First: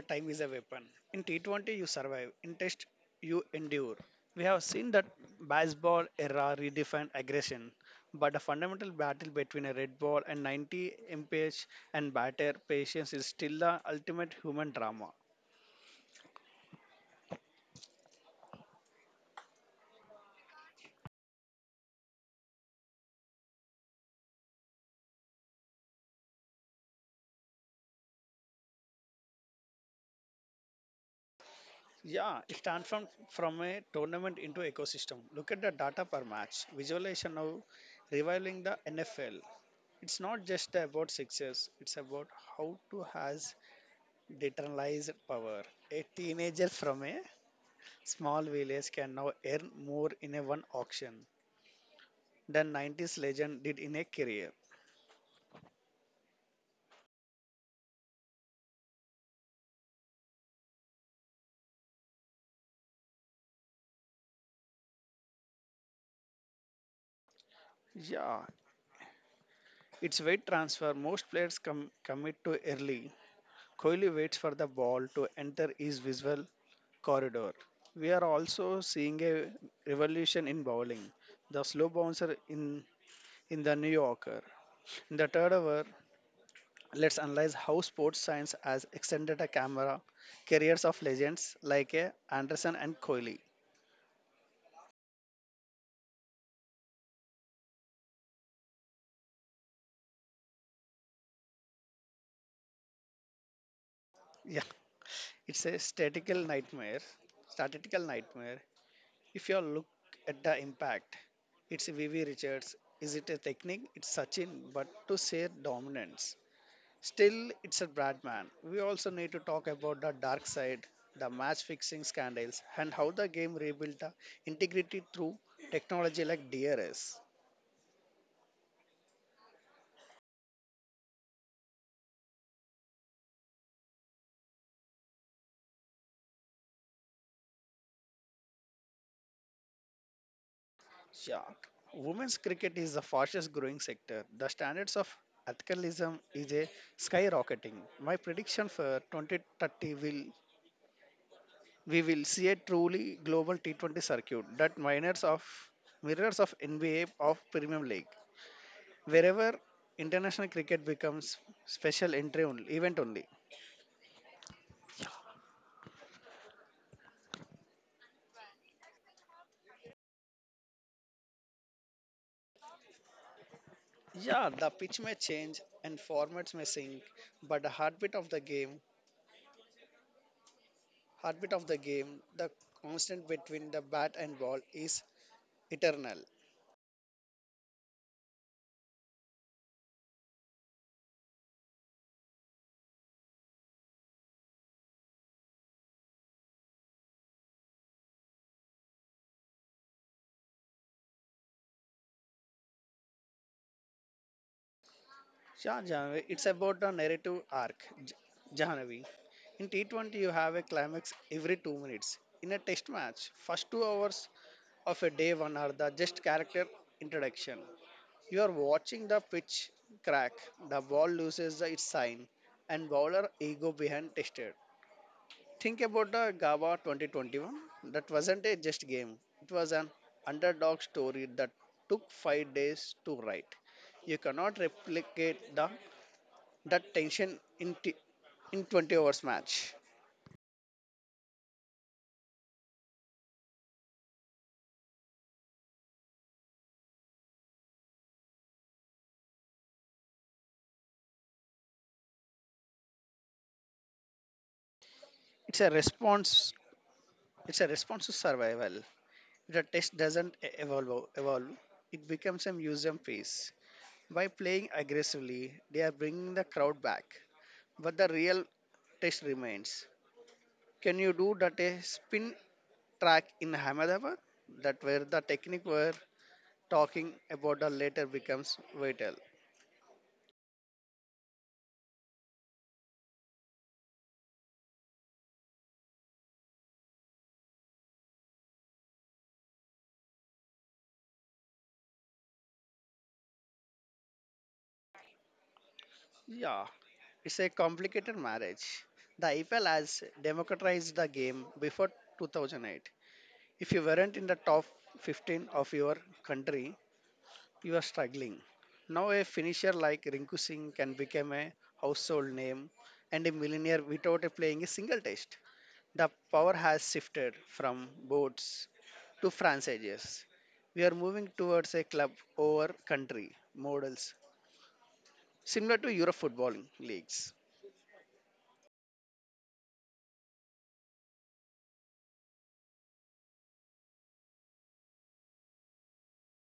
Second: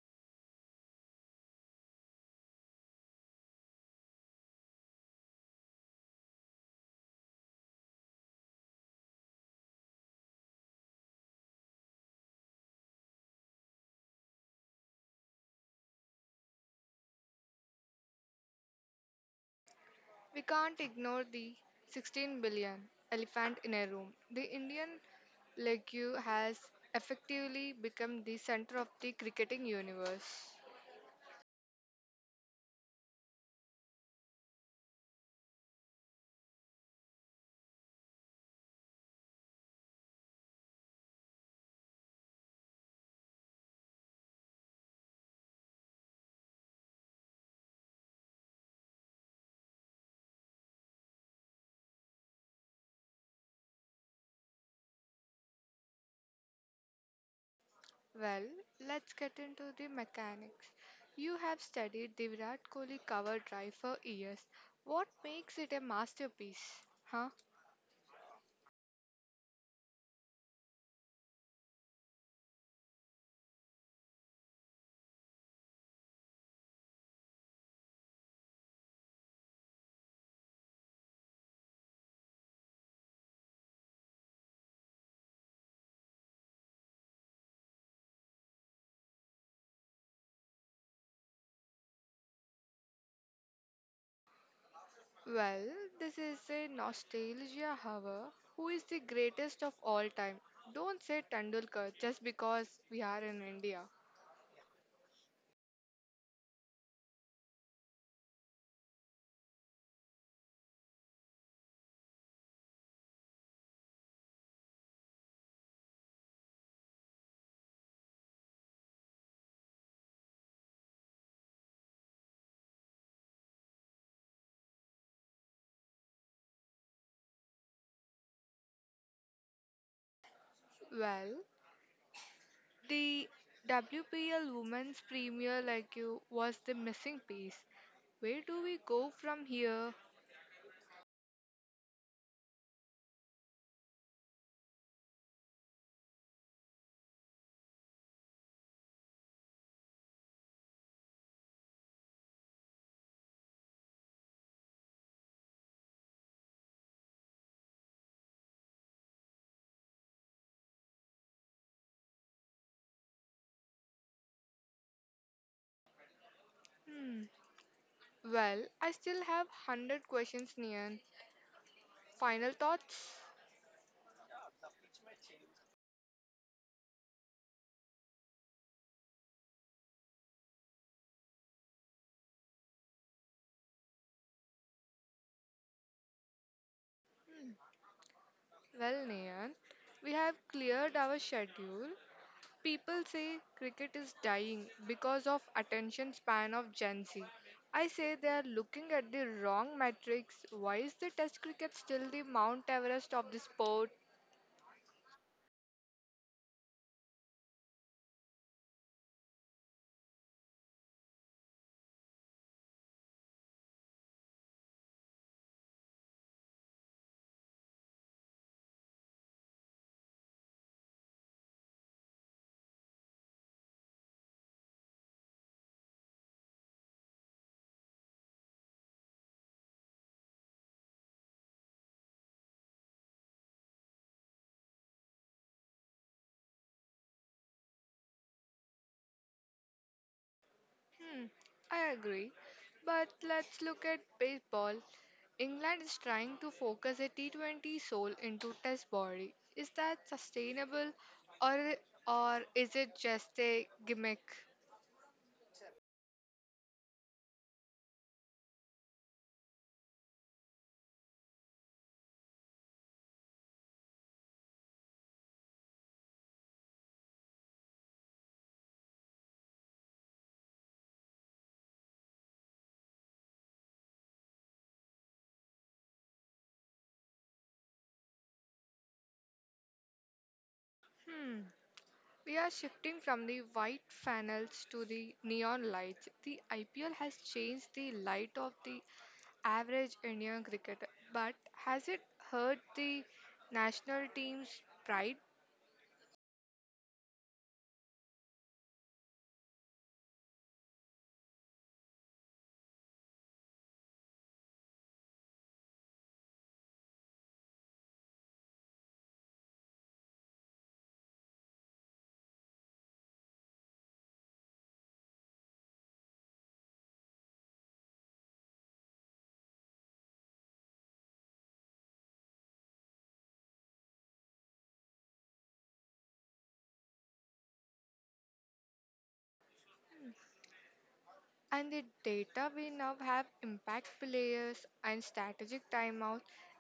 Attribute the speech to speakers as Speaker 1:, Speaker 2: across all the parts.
Speaker 1: time is a weapon. In T20, you survive. In Test, you endure. We have seen that baseball era redefined aggression, but a fundamental battle between a red ball and 90 mph and batter patience is still the ultimate human drama.
Speaker 2: We can't ignore the 16 billion elephant in a room. The Indian legue has effectively become the center of the cricketing universe.
Speaker 1: Yeah, it transformed from a tournament into ecosystem. Look at the data per match. Visualization now reviling the NFL. It's not just about success, it's about how to has decentralized power. A teenager from a small village can now earn more in a one auction than 90s legend did in a career.
Speaker 2: Well, let's get into the mechanics. You have studied the Virat Kohli cover drive for years. What makes it a masterpiece? Huh?
Speaker 1: Yeah, it's weight transfer. Most players commit to early. Kohli waits for the ball to enter his visual corridor. We are also seeing a revolution in bowling. The slow bouncer in the New Yorker. In the third over, let's analyze how sports science has extended a camera careers of legends like Anderson and Kohli.
Speaker 2: Well, this is a nostalgia hour. Who is the greatest of all time? Don't say Tendulkar just because we are in India.
Speaker 1: Yeah, it's a statistical nightmare. Statistical nightmare. If you look at the impact, it's VV Richards. Is it a technique? It's Sachin, but to say dominance. Still, it's a Bradman. We also need to talk about the dark side, the match fixing scandals, and how the game rebuilt the integrity through technology like DRS.
Speaker 2: Well, the WPL Women's Premier like you was the missing piece. Where do we go from here?
Speaker 1: Yeah, women's cricket is the fastest growing sector. The standards of athleticism is a skyrocketing. My prediction for 2030 will we will see a truly global T20 circuit that minors of mirrors of NBA of Premium League, wherever international cricket becomes special entry only, event only.
Speaker 2: Hmm. Well, I still have 100 questions, Nian. Final thoughts?
Speaker 1: Yeah, the pitch may change and formats may sink, but the heartbeat of the game, heartbeat of the game, the constant between the bat and ball is eternal.
Speaker 2: Well, Nian, we have cleared our schedule. People say cricket is dying because of attention span of Gen Z. I say they are looking at the wrong metrics. Why is the test cricket still the Mount Everest of the sport?
Speaker 1: Yeah, Jahnavi, it's about a narrative arc. Jahnavi, in T20 you have a climax every 2 minutes. In a test match, first 2 hours of a day one are the just character introduction. You are watching the pitch crack, the ball loses its sign, and bowler ego behind tested. Think about the GABA 2021. That wasn't a just game. It was an underdog story that took 5 days to write. You cannot replicate the that tension in in 20 hours match.
Speaker 2: Hmm, I agree. But let's look at baseball. England is trying to focus a T20 soul into test body. Is that sustainable or or is it just a gimmick?
Speaker 1: It's a response it's a response to survival. The test doesn't evolve evolve. It becomes a museum piece. By playing aggressively, they are bringing the crowd back. But the real test remains. Can you do that a spin track in Ahmedabad that where the technique were talking about the later becomes vital.
Speaker 2: Hmm. We are shifting from the white funnels to the neon lights. The IPL has changed the light of the average Indian cricketer, but has it hurt the national team's pride?
Speaker 1: Yeah, it's a complicated marriage. The IPL has democratized the game before 2008. If you weren't in the top 15 of your country, you are struggling. Now a finisher like Rinku Singh can become a household name and a millionaire without playing a single test. The power has shifted from boards to franchises. We are moving towards a club over country models, similar to Euro footballing leagues.
Speaker 2: And the data we now have impact players and strategic timeout.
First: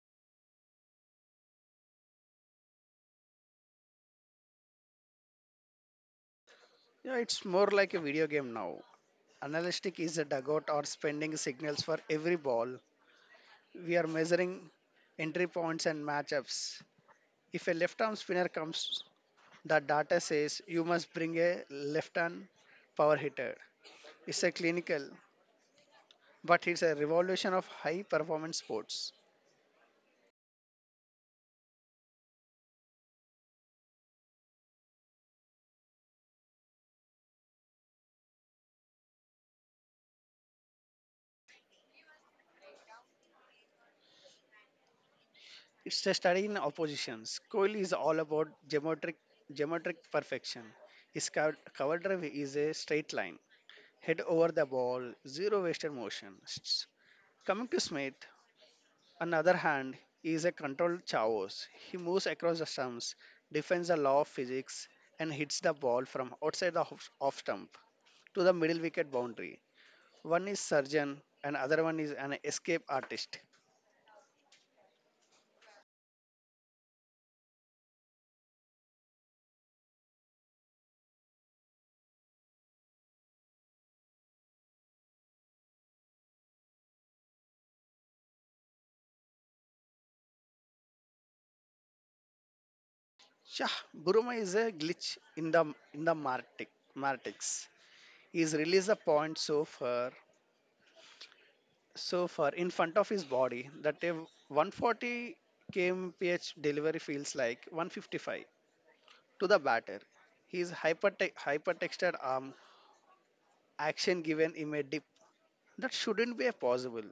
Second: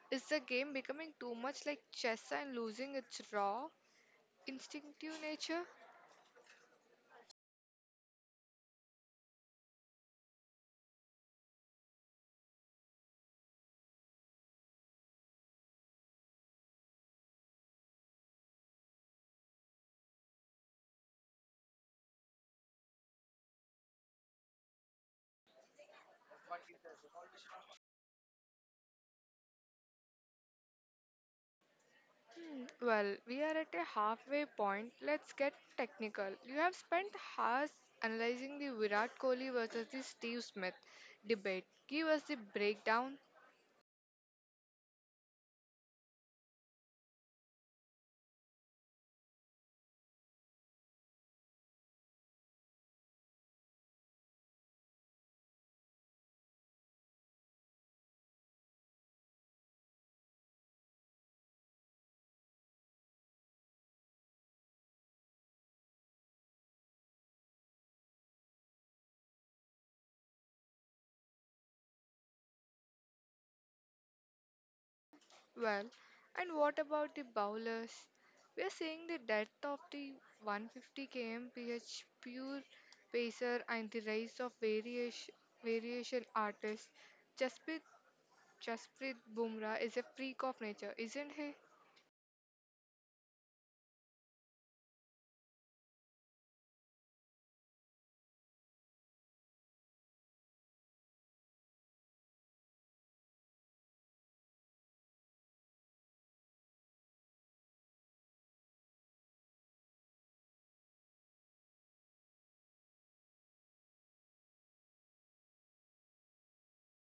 Speaker 2: Is the game becoming too much like chess and losing its raw, instinctive nature?
Speaker 1: You it's more like a video game now. Analytic is a dugout or spending signals for every ball. We are measuring entry points and matchups. If a left arm spinner comes, the data says you must bring a left hand power hitter. It's a clinical, but it's a revolution of high performance sports.
Speaker 2: Well, we are at a halfway point. Let's get technical. You have spent hours analyzing the Virat Kohli versus the Steve Smith debate. Give us the breakdown.
Speaker 1: It's a study in oppositions. Kohli is all about geometric perfection. His cover drive is a straight line, head over the ball, zero wasted motion. Coming to Smith, on the other hand, he is a controlled chaos. He moves across the stumps, defends the law of physics, and hits the ball from outside the off stump to the middle wicket boundary. One is surgeon, and other one is an escape artist.
Speaker 2: Well, and what about the bowlers? We are seeing the death of the 150 kmph pure pacer and the rise of variation, variation artists. Jasprit, Jasprit Bumrah is a freak of nature, isn't he?
Speaker 1: Yeah, Buruma is a glitch in the in the Martic, Martix. He's released a point so far in front of his body that a 140 kmph delivery feels like 155 to the batter. His hypertexted arm action given him a dip that shouldn't be possible.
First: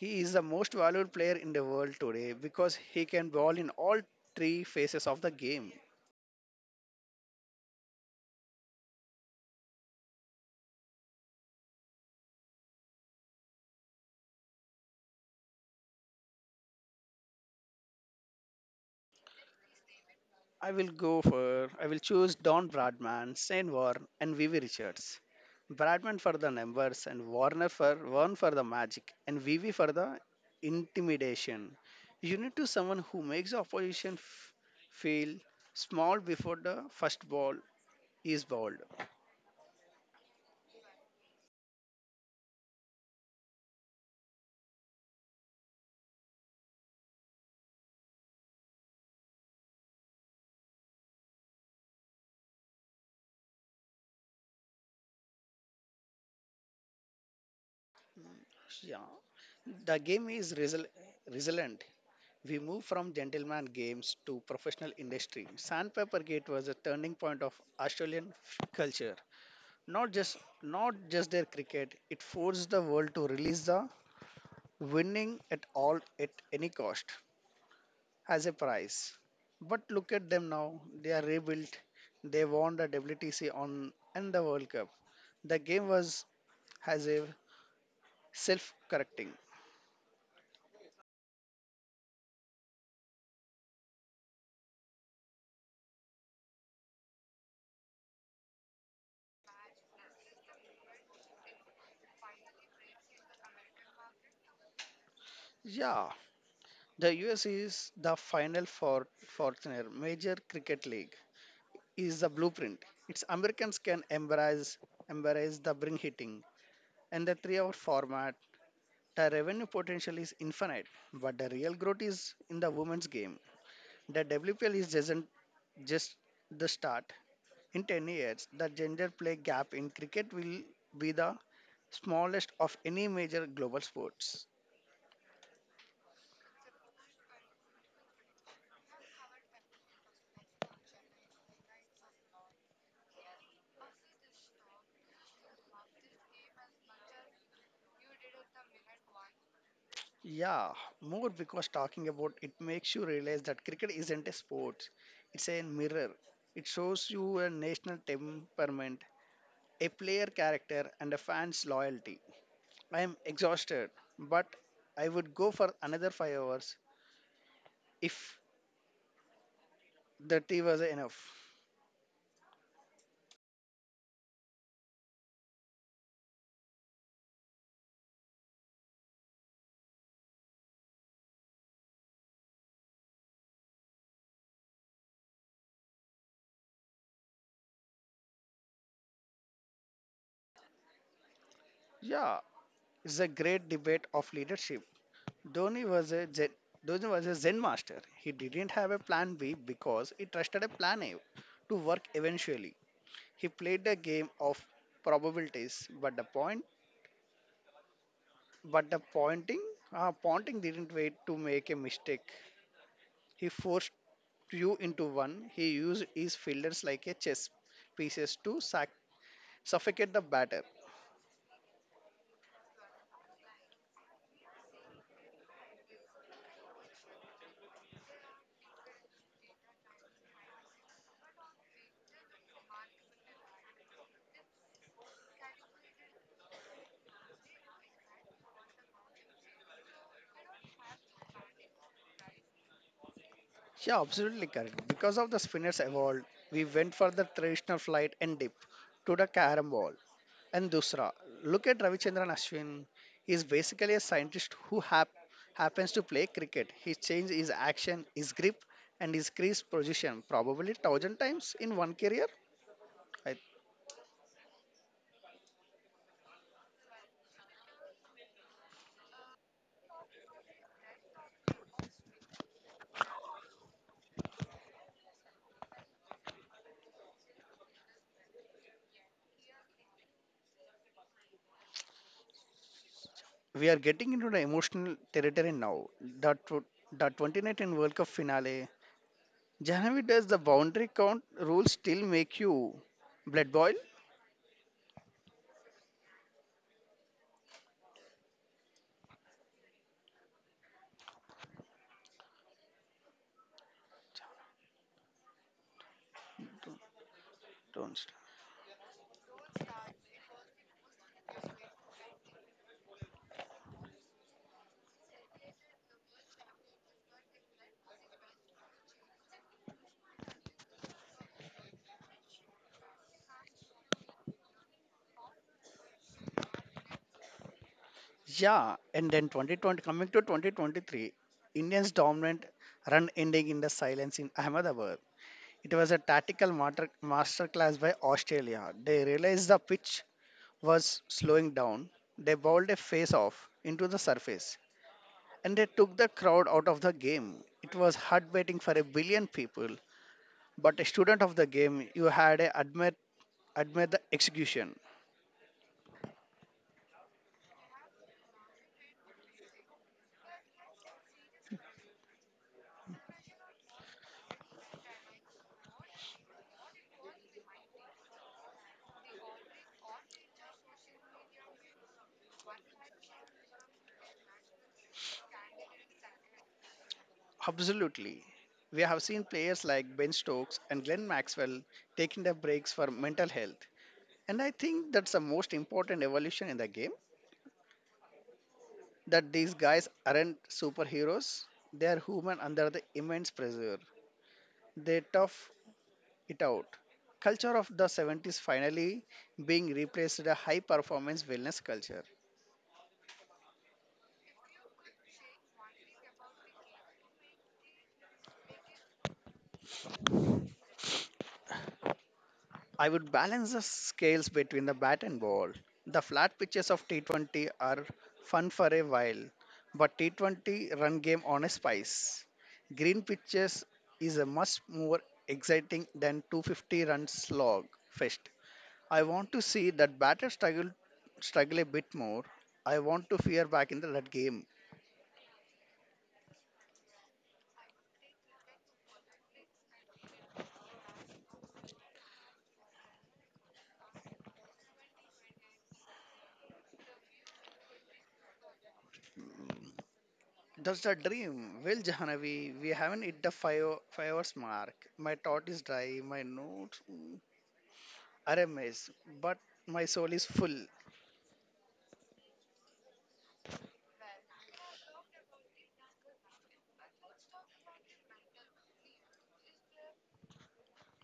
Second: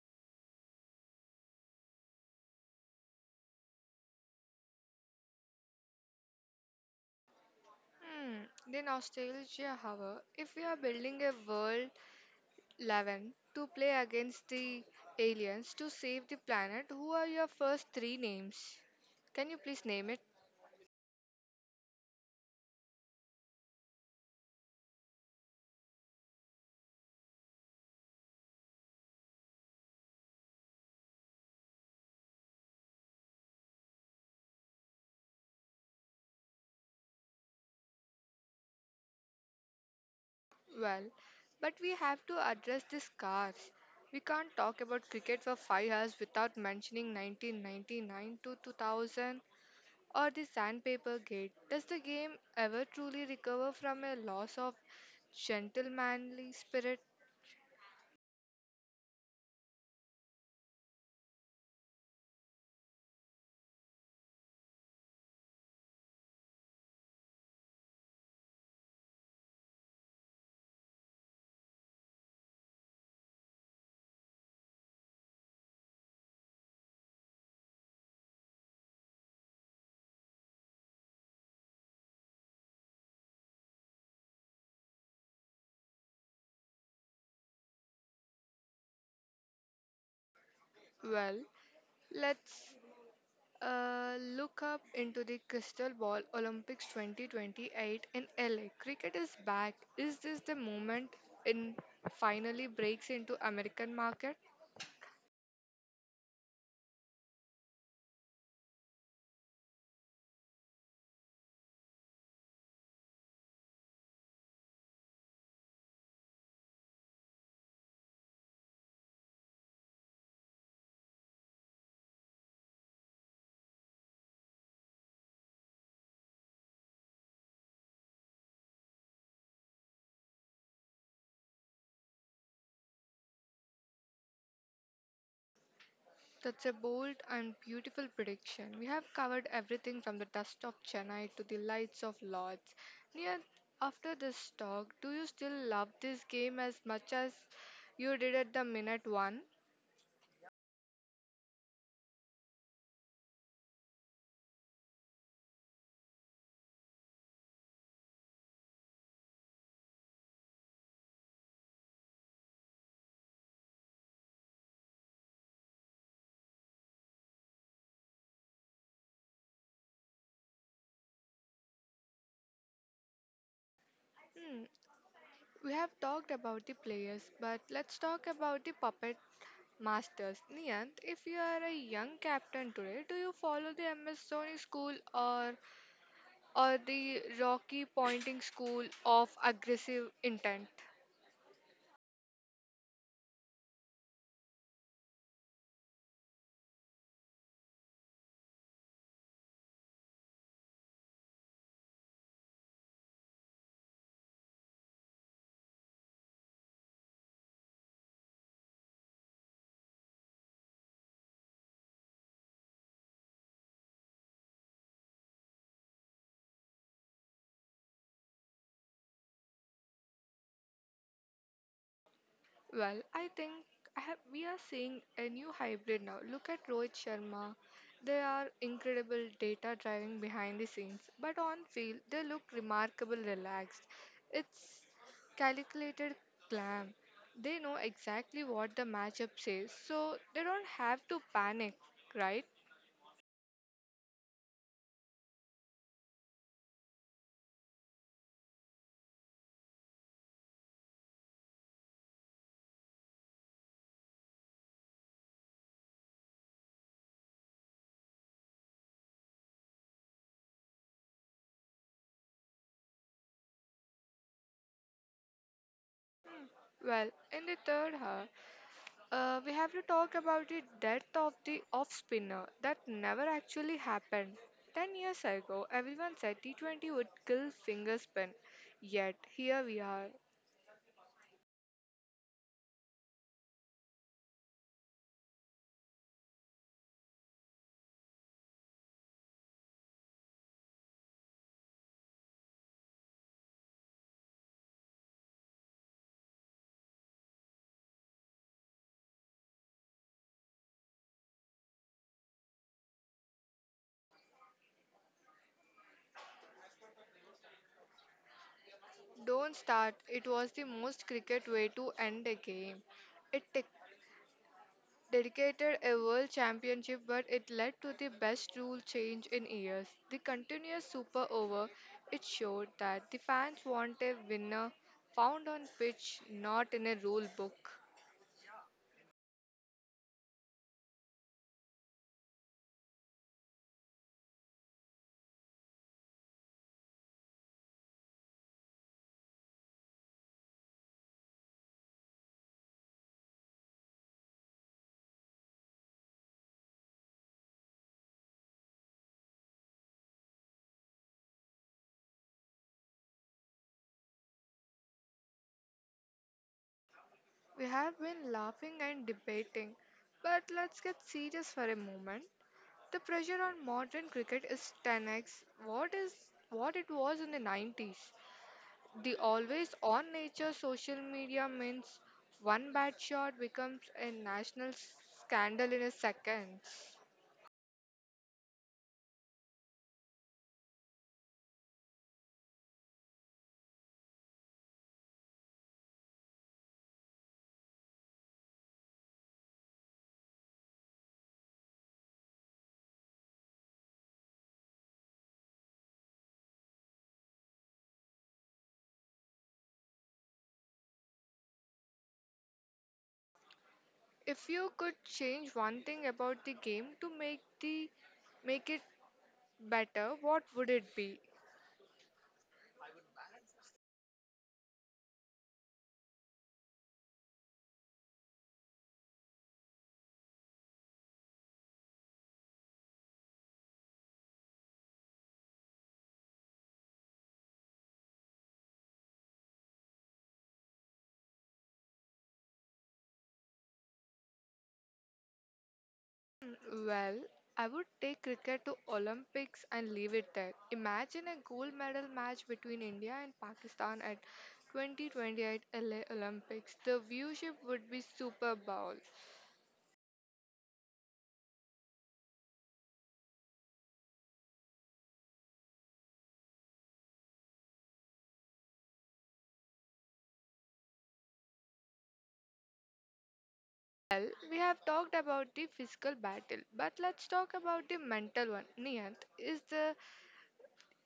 Speaker 1: He is the most valued player in the world today because he can ball in all three phases of the game.
Speaker 2: Hmm, the nostalgia, however, if we are building a world 11 to play against the aliens to save the planet, who are your first three names? Can you please name it?
Speaker 1: I will choose Don Bradman, Shane Warne, and Vivi Richards. Bradman for the numbers and Warner for Warren for the magic and Vivi for the intimidation. You need to someone who makes the opposition feel small before the first ball is bowled.
Speaker 2: Well, but we have to address the scars. We can't talk about cricket for 5 hours without mentioning 1999 to 2000 or the sandpaper gate. Does the game ever truly recover from a loss of gentlemanly spirit?
Speaker 1: Yeah, the game is resilient. We move from gentleman games to professional industry. Sandpaper Gate was a turning point of Australian culture. Not just their cricket, it forced the world to release the winning at all at any cost as a prize. But look at them now. They are rebuilt. They won the WTC on and the World Cup. The game was has a self-correcting.
Speaker 2: Well, let's look up into the Crystal Ball Olympics 2028 in LA. Cricket is back. Is this the moment in finally breaks into American market?
Speaker 1: Yeah, the US is the final for Fortuner Major Cricket League is the blueprint. Its Americans can embrace the bring hitting and the three-hour format. The revenue potential is infinite, but the real growth is in the women's game. The WPL is isn't just the start. In 10 years, the gender play gap in cricket will be the smallest of any major global sports.
Speaker 2: That's a bold and beautiful prediction. We have covered everything from the dust of Chennai to the lights of Lords. Near after this talk, do you still love this game as much as you did at the minute one?
Speaker 1: Yeah, more because talking about it makes you realize that cricket isn't a sport, it's a mirror. It shows you a national temperament, a player character, and a fan's loyalty. I am exhausted, but I would go for another 5 hours if the tea was enough.
Speaker 2: Hmm. We have talked about the players, but let's talk about the puppet masters. Niyant, if you are a young captain today, do you follow the MS Dhoni school or the Rocky Pointing school of aggressive intent?
Speaker 1: Yeah, it's a great debate of leadership. Dhoni was a Zen, Dhoni was a Zen master. He didn't have a plan B because he trusted a plan A to work eventually. He played the game of probabilities, but the pointing, pointing didn't wait to make a mistake. He forced you into one. He used his fielders like a chess pieces to suffocate the batter.
Speaker 2: Well, I think I have, we are seeing a new hybrid now. Look at Rohit Sharma. They are incredible data driving behind the scenes, but on field they look remarkable relaxed. It's calculated clam; they know exactly what the matchup says, so they don't have to panic, right?
Speaker 1: Yeah, absolutely correct. Because of the spinners evolved, we went for the traditional flight and dip to the carom ball and dusra. Look at Ravichandran Ashwin. He's basically a scientist who happens to play cricket. He changed his action, his grip, and his crease position probably thousand times in one career. I,
Speaker 2: Well, in the third hour, we have to talk about the death of the off spinner that never actually happened. 10 years ago, everyone said T20 would kill finger spin. Yet, here we are.
Speaker 1: we are getting into the emotional territory now. That tw- the 2019 World Cup finale. Jahnavi does the boundary count rule still make you blood boil? Don't don't start.
Speaker 2: Don't start, it was the most cricket way to end a game. It dedicated a world championship, but it led to the best rule change in years. The continuous super over, it showed that the fans want a winner found on pitch, not in a rule book.
Speaker 1: Yeah, and then 2020 coming to 2023, Indians dominant run ending in the silence in Ahmedabad. It was a tactical masterclass by Australia. They realized the pitch was slowing down. They bowled a face off into the surface and they took the crowd out of the game. It was heartbreaking for a billion people, but a student of the game, you had to admit the execution.
Speaker 2: We have been laughing and debating, but let's get serious for a moment. The pressure on modern cricket is 10x what it was in the 90s. The always on nature social media means one bad shot becomes a national scandal in a second.
Speaker 1: Absolutely. We have seen players like Ben Stokes and Glenn Maxwell taking their breaks for mental health. And I think that's the most important evolution in the game that these guys aren't superheroes, they are human under the immense pressure. They tough it out. Culture of the 70s finally being replaced with a high performance wellness culture.
Speaker 2: If you could change one thing about the game to make the make it better, what would it be?
Speaker 1: I would balance the scales between the bat and ball. The flat pitches of T20 are fun for a while, but T20 run game on a spice. Green pitches is a much more exciting than 250 run slog fest. I want to see that batter struggle a bit more. I want to fear back in the red game.
Speaker 2: Well, I would take cricket to Olympics and leave it there. Imagine a gold medal match between India and Pakistan at 2028 LA Olympics. The viewership would be Super Bowl.
Speaker 1: That's the dream. Well, Jahanavi, we haven't hit the 5 hours mark. My thought is dry. My notes. Are a mess, but my soul is full.
Speaker 2: Well, we have talked about the physical battle, but let's talk about the mental one. Niyant, is the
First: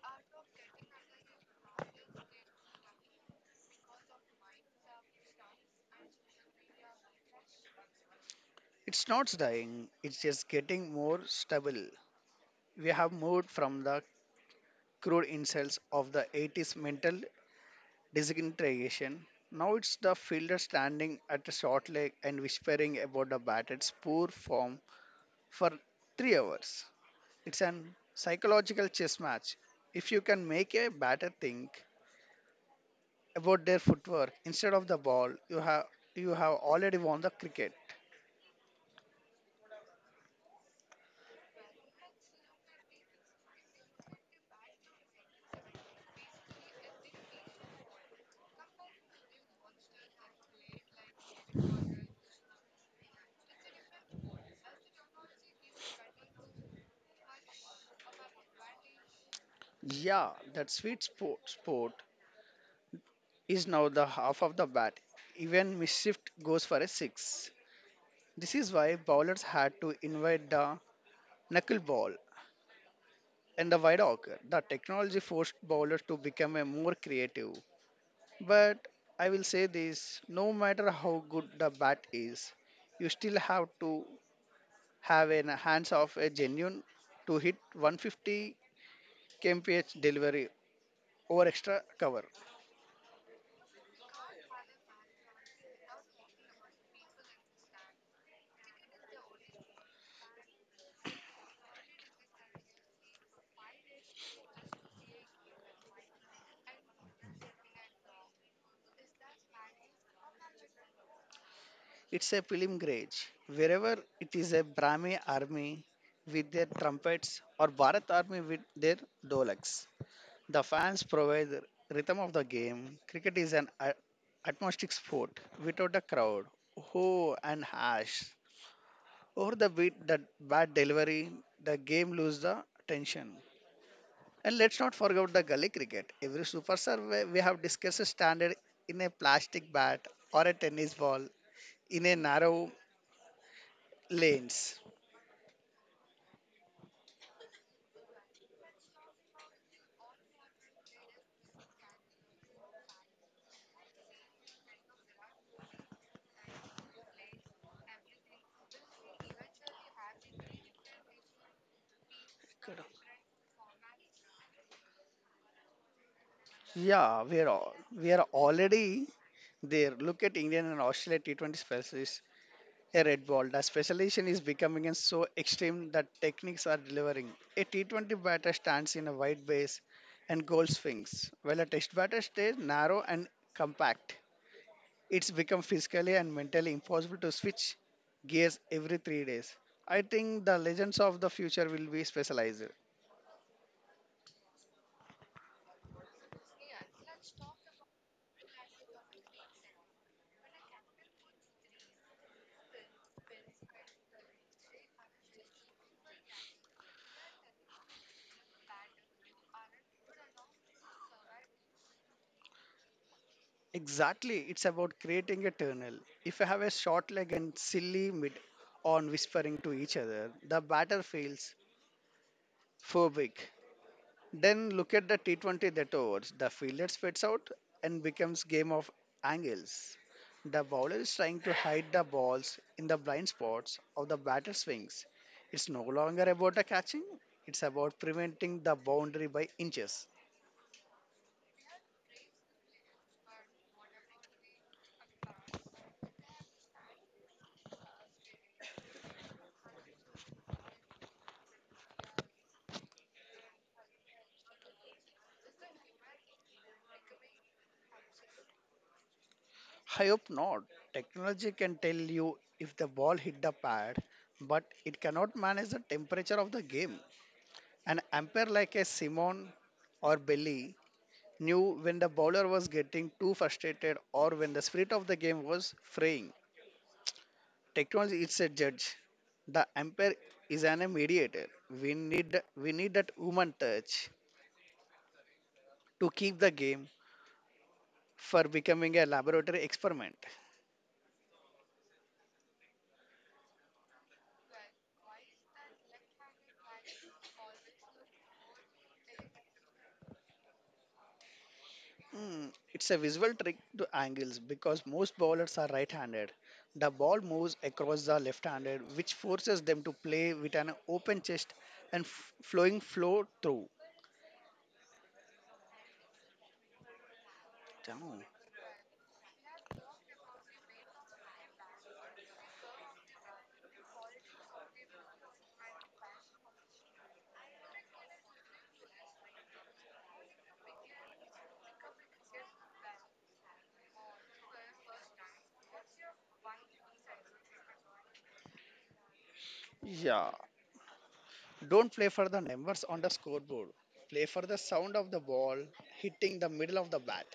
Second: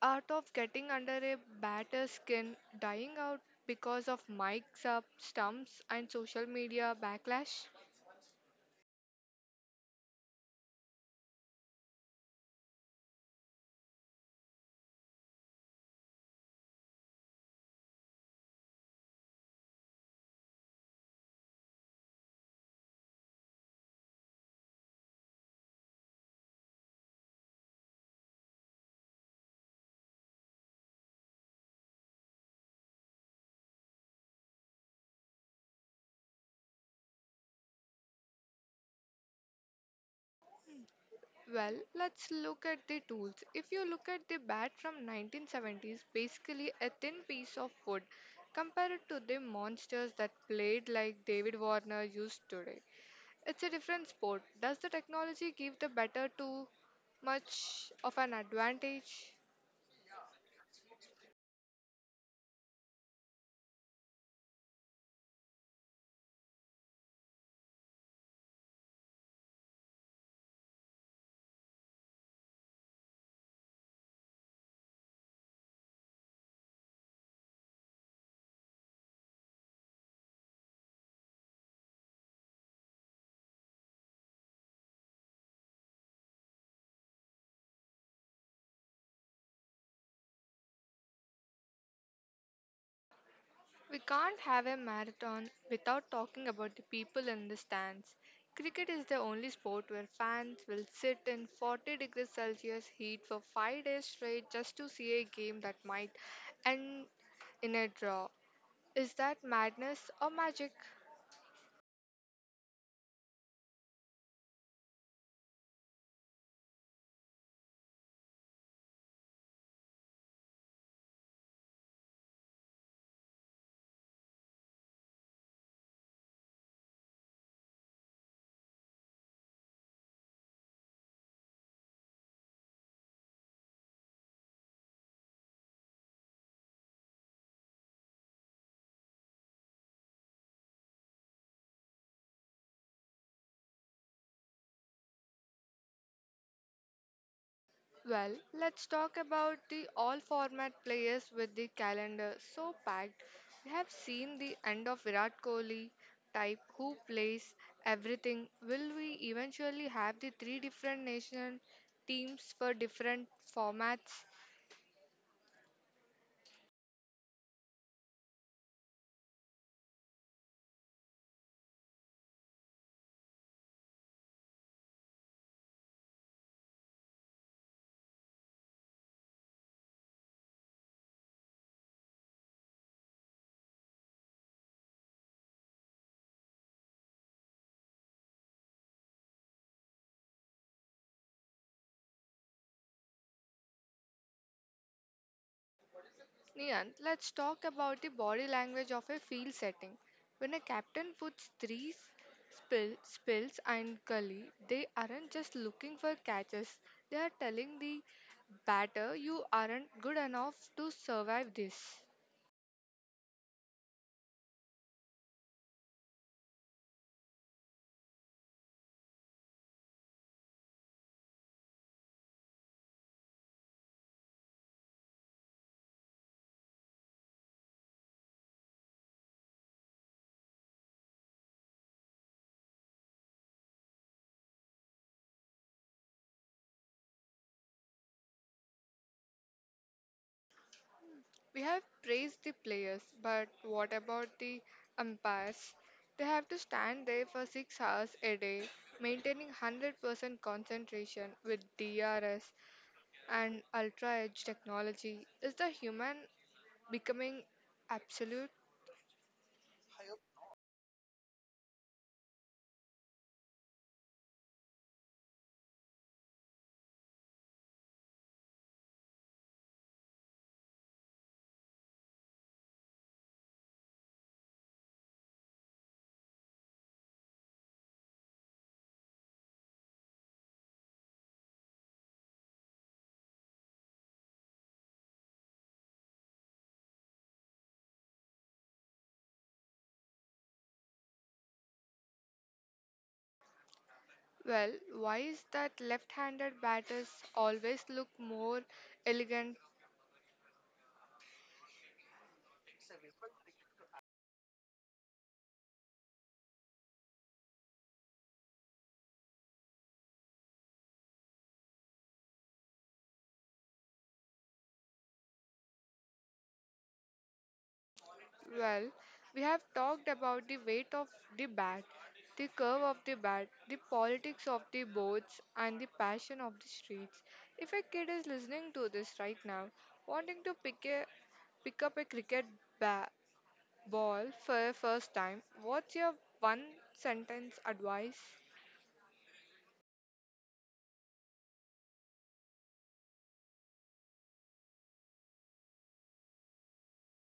Speaker 2: art of getting under a batter's skin dying out because of mics up, stumps, and social media backlash?
Speaker 1: It's not dying, it's just getting more stable. We have moved from the crude insults of the 80s mental disintegration. Now it's the fielder standing at a short leg and whispering about the batter's poor form for 3 hours. It's an psychological chess match. If you can make a batter think about their footwork instead of the ball, you have already won the cricket.
Speaker 2: Well, let's look at the tools. If you look at the bat from 1970s, basically a thin piece of wood compared to the monsters that played like David Warner used today. It's a different sport. Does the technology give the batter too much of an advantage?
Speaker 1: Yeah, that spot is now the half of the bat. Even mischief goes for a six. This is why bowlers had to invite the knuckleball and the wide hawker. The technology forced bowlers to become a more creative. But I will say this: no matter how good the bat is, you still have to have a hands of a genuine to hit 150 kmph delivery over extra cover.
Speaker 2: We can't have a marathon without talking about the people in the stands. Cricket is the only sport where fans will sit in 40 degrees Celsius heat for 5 days straight just to see a game that might end in a draw. Is that madness or magic?
Speaker 1: It's a pilgrimage. Wherever it is a Brahmi army with their trumpets or Bharat army with their dolaks. The fans provide the rhythm of the game. Cricket is an atmospheric sport without a crowd. Ho and hash. Over the beat, the bad delivery, the game lose the tension. And let's not forget the gully cricket. Every superstar we have discussed standard in a plastic bat or a tennis ball in a narrow lanes.
Speaker 2: Well, let's talk about the all format players with the calendar so packed. We have seen the end of Virat Kohli type who plays everything. Will we eventually have the three different national teams for different formats?
Speaker 1: Yeah, we are already there. Look at Indian and Australia T20 specialists. A red ball. The specialization is becoming and so extreme that techniques are delivering. A T20 batter stands in a wide base and goal swings, while a test batter stays narrow and compact. It's become physically and mentally impossible to switch gears every 3 days. I think the legends of the future will be specialized.
Speaker 2: Niyan, let's talk about the body language of a field setting. When a captain puts three spills and gully, they aren't just looking for catches. They are telling the batter you aren't good enough to survive this.
Speaker 1: Exactly, it's about creating a tunnel. If you have a short leg and silly mid on whispering to each other, the batter feels phobic. Then look at the T20 that overs. The fielder spits out and becomes game of angles. The bowler is trying to hide the balls in the blind spots of the batter swings. It's no longer about the catching, it's about preventing the boundary by inches.
Speaker 2: We have praised the players, but what about the umpires? They have to stand there for 6 hours a day, maintaining 100% concentration with DRS and ultra edge technology. Is the human becoming absolute?
Speaker 1: I hope not. Technology can tell you if the ball hit the pad, but it cannot manage the temperature of the game. An umpire like a Simon or Billy knew when the bowler was getting too frustrated or when the spirit of the game was fraying. Technology is a judge. The umpire is an mediator. We need that human touch to keep the game for becoming a laboratory experiment.
Speaker 2: Well, why is that left handed batters always look more elegant?
Speaker 1: It's a visual trick to angles because most bowlers are right handed. The ball moves across the left handed, which forces them to play with an open chest and flowing flow through. Damn.
Speaker 2: Well, we have talked about the weight of the bat, the curve of the bat, the politics of the boards, and the passion of the streets. If a kid is listening to this right now, wanting to pick up a cricket ba- ball for a first time, what's your one sentence advice?
Speaker 1: Yeah. Don't play for the numbers on the scoreboard. Play for the sound of the ball hitting the middle of the bat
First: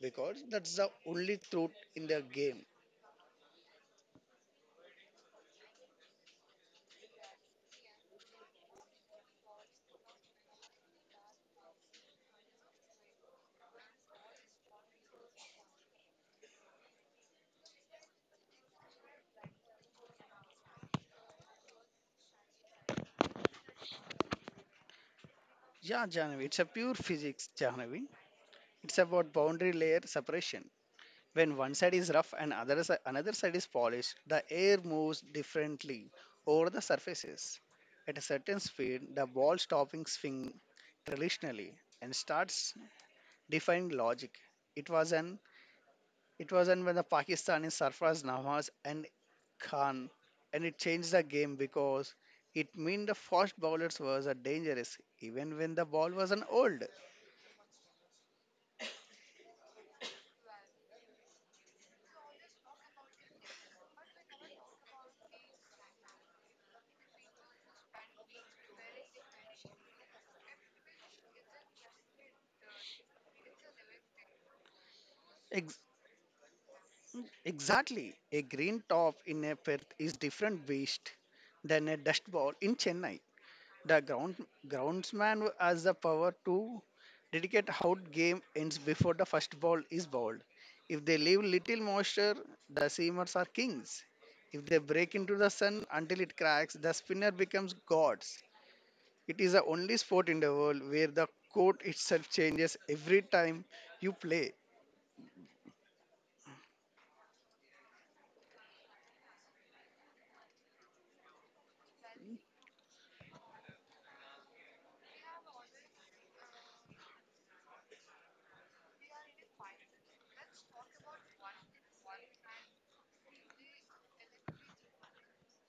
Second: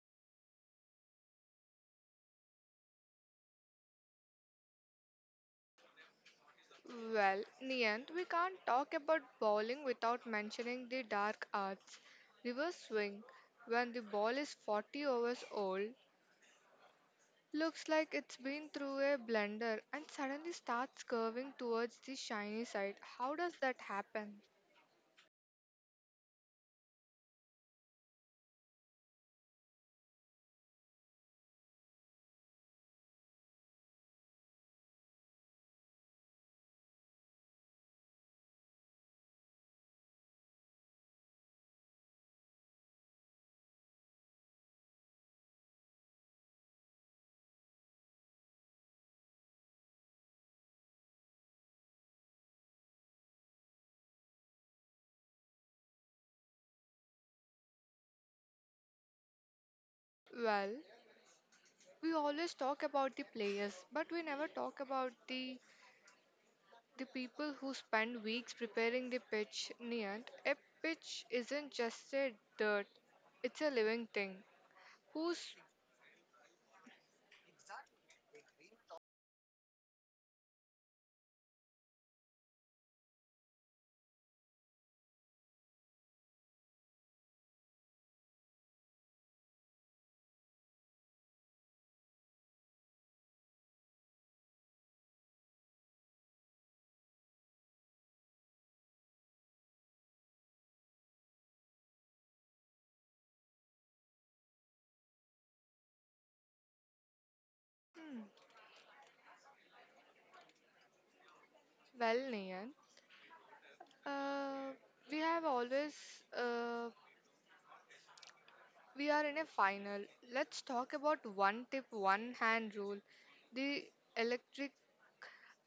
Speaker 1: because that's the only truth in the game.
Speaker 2: Well, Niyant, we can't talk about bowling without mentioning the dark arts. Reverse swing, when the ball is 40 overs old, looks like it's been through a blender and suddenly starts curving towards the shiny side. How does that happen?
Speaker 1: Yeah, Janavi, it's a pure physics, Janavi. It's about boundary layer separation. When one side is rough and another side is polished, the air moves differently over the surfaces. At a certain speed, the ball stopping swing traditionally and starts defying logic. It was an it was an when the Pakistani surfers Nawaz and Khan, and it changed the game because it meant the fast bowlers was a dangerous even when the ball wasn't old.
Speaker 2: Well, we always talk about the players, but we never talk about the people who spend weeks preparing the pitch neant a pitch isn't just a dirt, it's a living thing. Who's
Speaker 1: Exactly. A green top in a Perth is different waste than a dust ball in Chennai. The groundsman has the power to dedicate how game ends before the first ball is bowled. If they leave little moisture, the seamers are kings. If they break into the sun until it cracks, the spinner becomes gods. It is the only sport in the world where the court itself changes every time you play.
Speaker 2: well neant? Uh, we have always uh, we are in a final. Let's talk about one tip, one hand rule. The electric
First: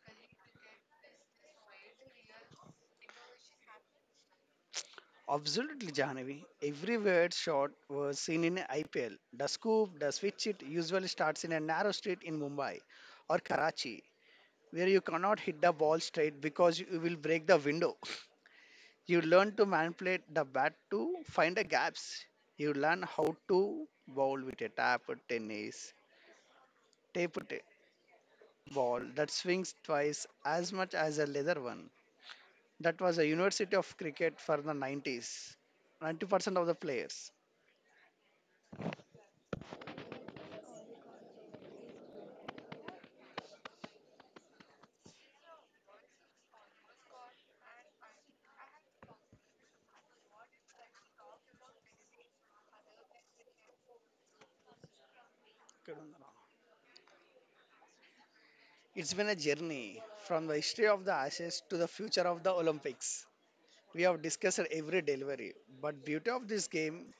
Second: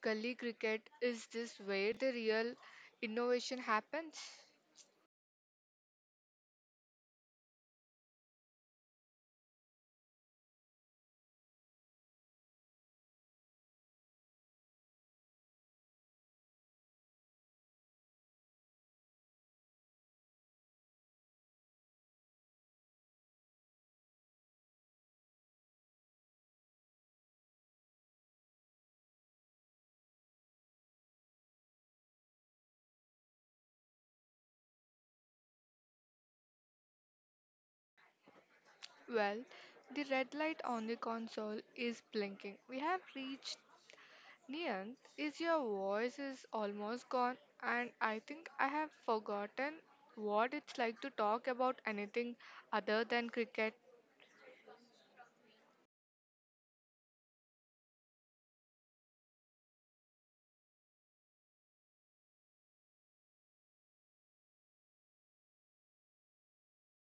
Speaker 2: gully cricket is this where the real innovation happens?
Speaker 1: Absolutely, Jahanavi. Every weird shot was seen in IPL. The scoop, the switch it usually starts in a narrow street in Mumbai or Karachi, where you cannot hit the ball straight because you will break the window. You learn to manipulate the bat to find the gaps. You learn how to bowl with a tap tennis, tape t- ball that swings twice as much as a leather one. That was a university of cricket for the 90s. 90% of the players.
Speaker 2: Well, the red light on the console is blinking. We have reached Nian, is your voice is almost gone, and I think I have forgotten what it's like to talk about anything other than cricket.
Speaker 1: It's been a journey from the history of the Ashes to the future of the Olympics. We have discussed every delivery, but beauty of this game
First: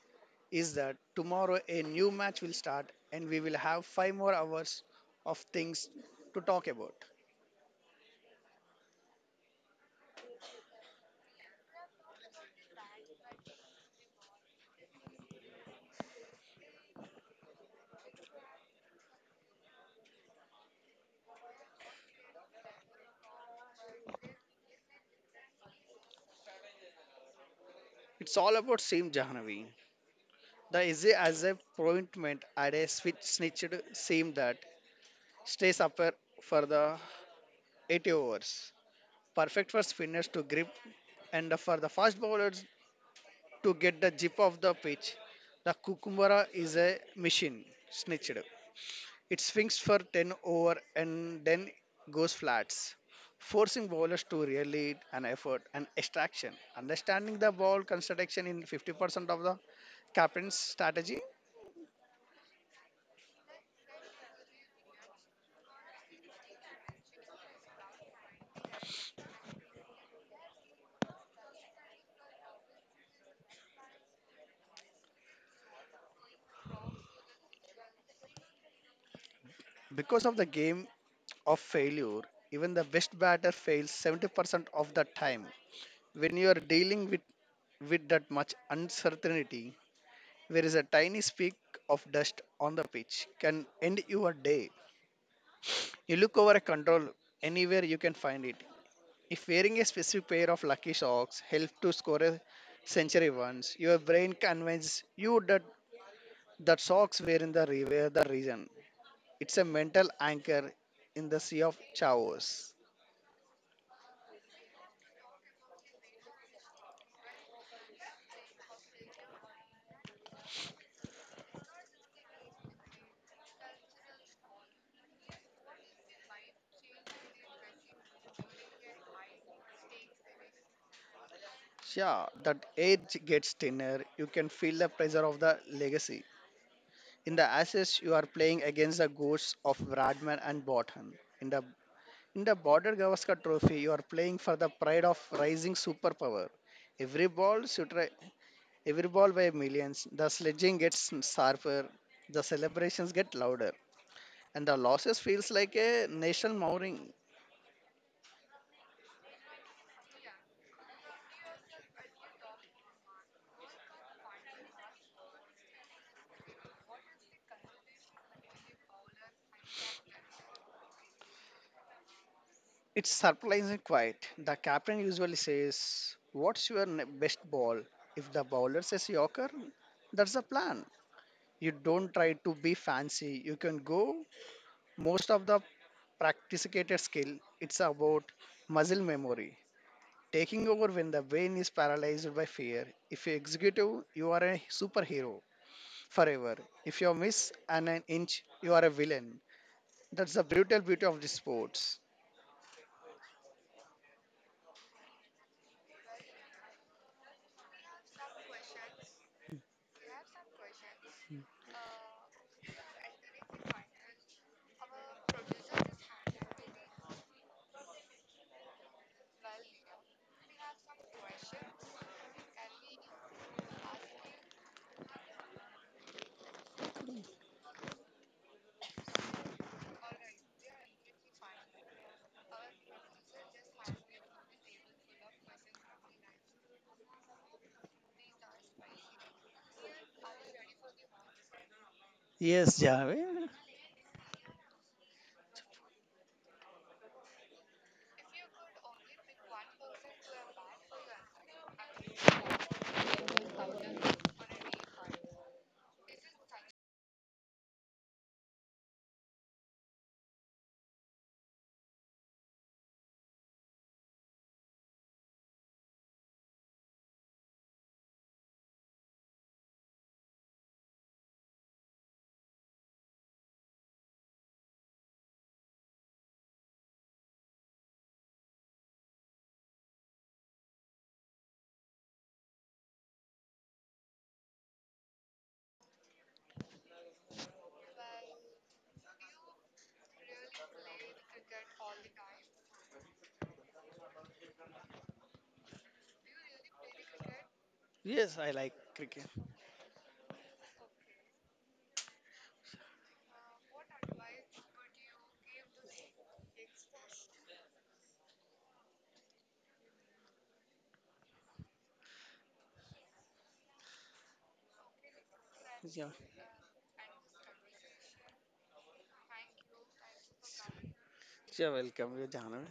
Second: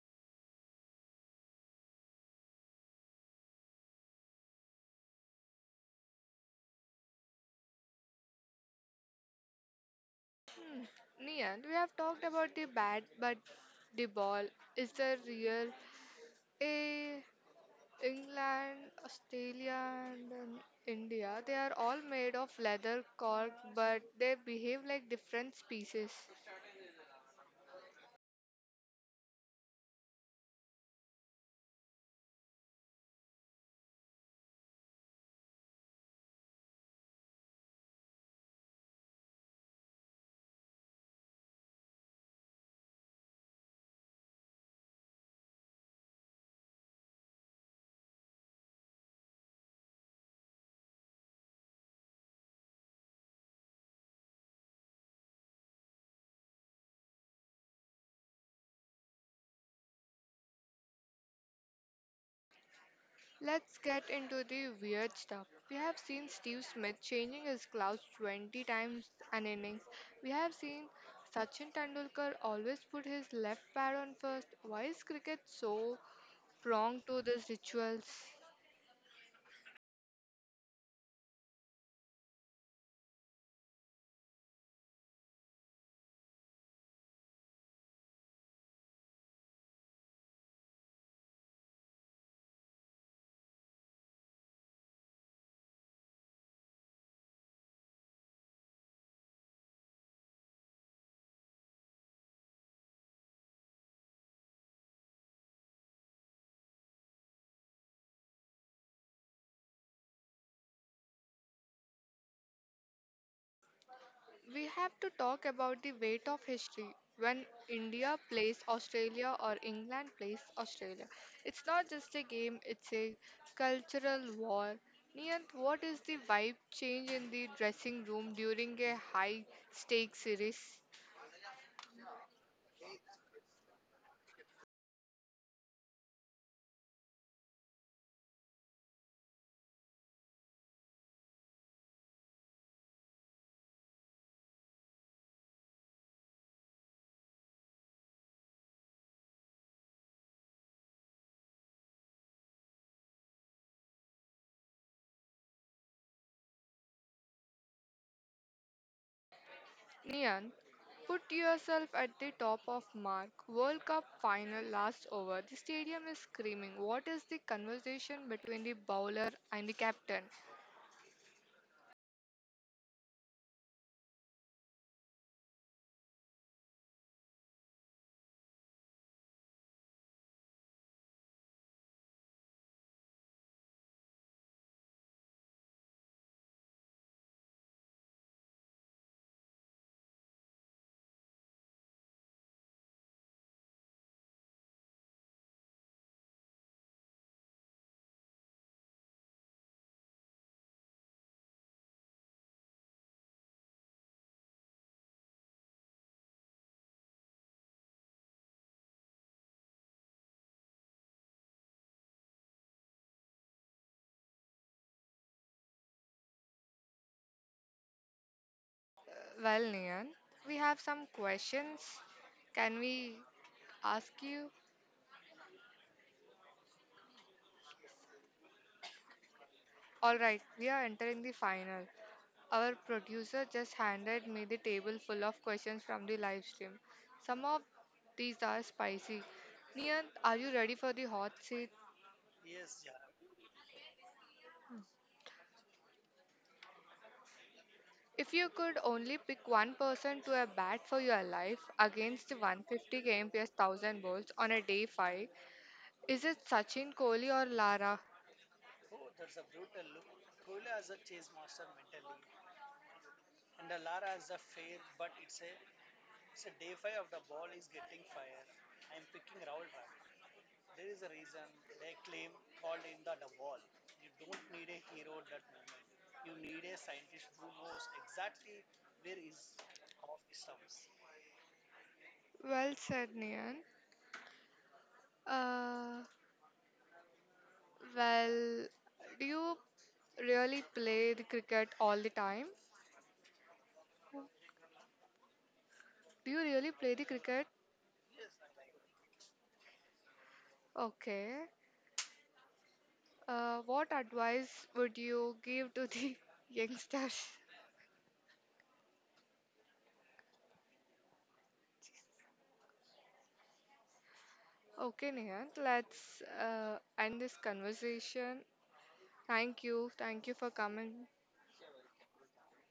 Speaker 1: is that tomorrow a new match will start and we will have 5 more hours of things to talk about.
Speaker 2: Hmm. Nian, we have talked about the bat, but the ball is the real. A England, Australia, and India, they are all made of leather cork, but they behave like different species.
Speaker 1: It's all about Seam Jahanavi. The easy as a appointment at a switch snitched seam that stays up for the 80 overs. Perfect for spinners to grip and for the fast bowlers to get the zip of the pitch. The Kukumbara is a machine, snitched. It swings for 10 over and then goes flats, forcing bowlers to really an effort and extraction. Understanding the ball construction in 50% of the captain's strategy.
Speaker 2: Let's get into the weird stuff. We have seen Steve Smith changing his gloves 20 times an innings. We have seen Sachin Tendulkar always put his left pad on first. Why is cricket so prone to these rituals?
Speaker 1: Because of the game of failure, even the best batter fails 70% of the time. When you are dealing with that much uncertainty, there is a tiny speck of dust on the pitch can end your day. You look over a control anywhere you can find it. If wearing a specific pair of lucky socks helped to score a century once, your brain convinces you that that socks were were the reason. It's a mental anchor in the sea of chaos.
Speaker 2: We have to talk about the weight of history. When India plays Australia or England plays Australia, it's not just a game, it's a cultural war. Niyant, what is the vibe change in the dressing room during a high stakes series?
Speaker 1: Yeah, that edge gets thinner. You can feel the pressure of the legacy. In the Ashes, you are playing against the ghosts of Bradman and Bothan. In the In the Border Gavaskar Trophy, you are playing for the pride of rising superpower. Every ball, sutra- every ball by millions. The sledging gets sharper, the celebrations get louder, and the losses feels like a national mourning.
Speaker 2: Niyant, put yourself at the top of mark. World Cup final last over. The stadium is screaming. What is the conversation between the bowler and the captain?
Speaker 1: It's surprisingly quiet. The captain usually says, "What's your best ball?" If the bowler says Yorker, that's the plan. You don't try to be fancy. You can go most of the practicated skill. It's about muscle memory, taking over when the brain is paralyzed by fear. If you're executive, you are a superhero forever. If you miss an inch, you are a villain. That's the brutal beauty of the sports.
Speaker 2: Well, Nian, we have some questions. Can we ask you? All right, we are entering the final. Our producer just handed me the table full of questions from the live stream. Some of these are spicy. Nian, are you ready for the hot seat?
Speaker 1: Yes, Jahve.
Speaker 2: If you could only pick one person to a bat for your life against the 150 kmph 1000 volts on a day 5, is it Sachin Kohli or Lara? Well said, Nian. Uh, well, do you really play the cricket all the time? Do you really play the cricket?
Speaker 1: Yes, I like cricket.
Speaker 2: Okay. What advice would you give to the youngsters? Okay, Nihant,
Speaker 1: Yeah,
Speaker 2: let's end this conversation. Thank you. Thank you for coming.
Speaker 1: you're welcome, You Jahve.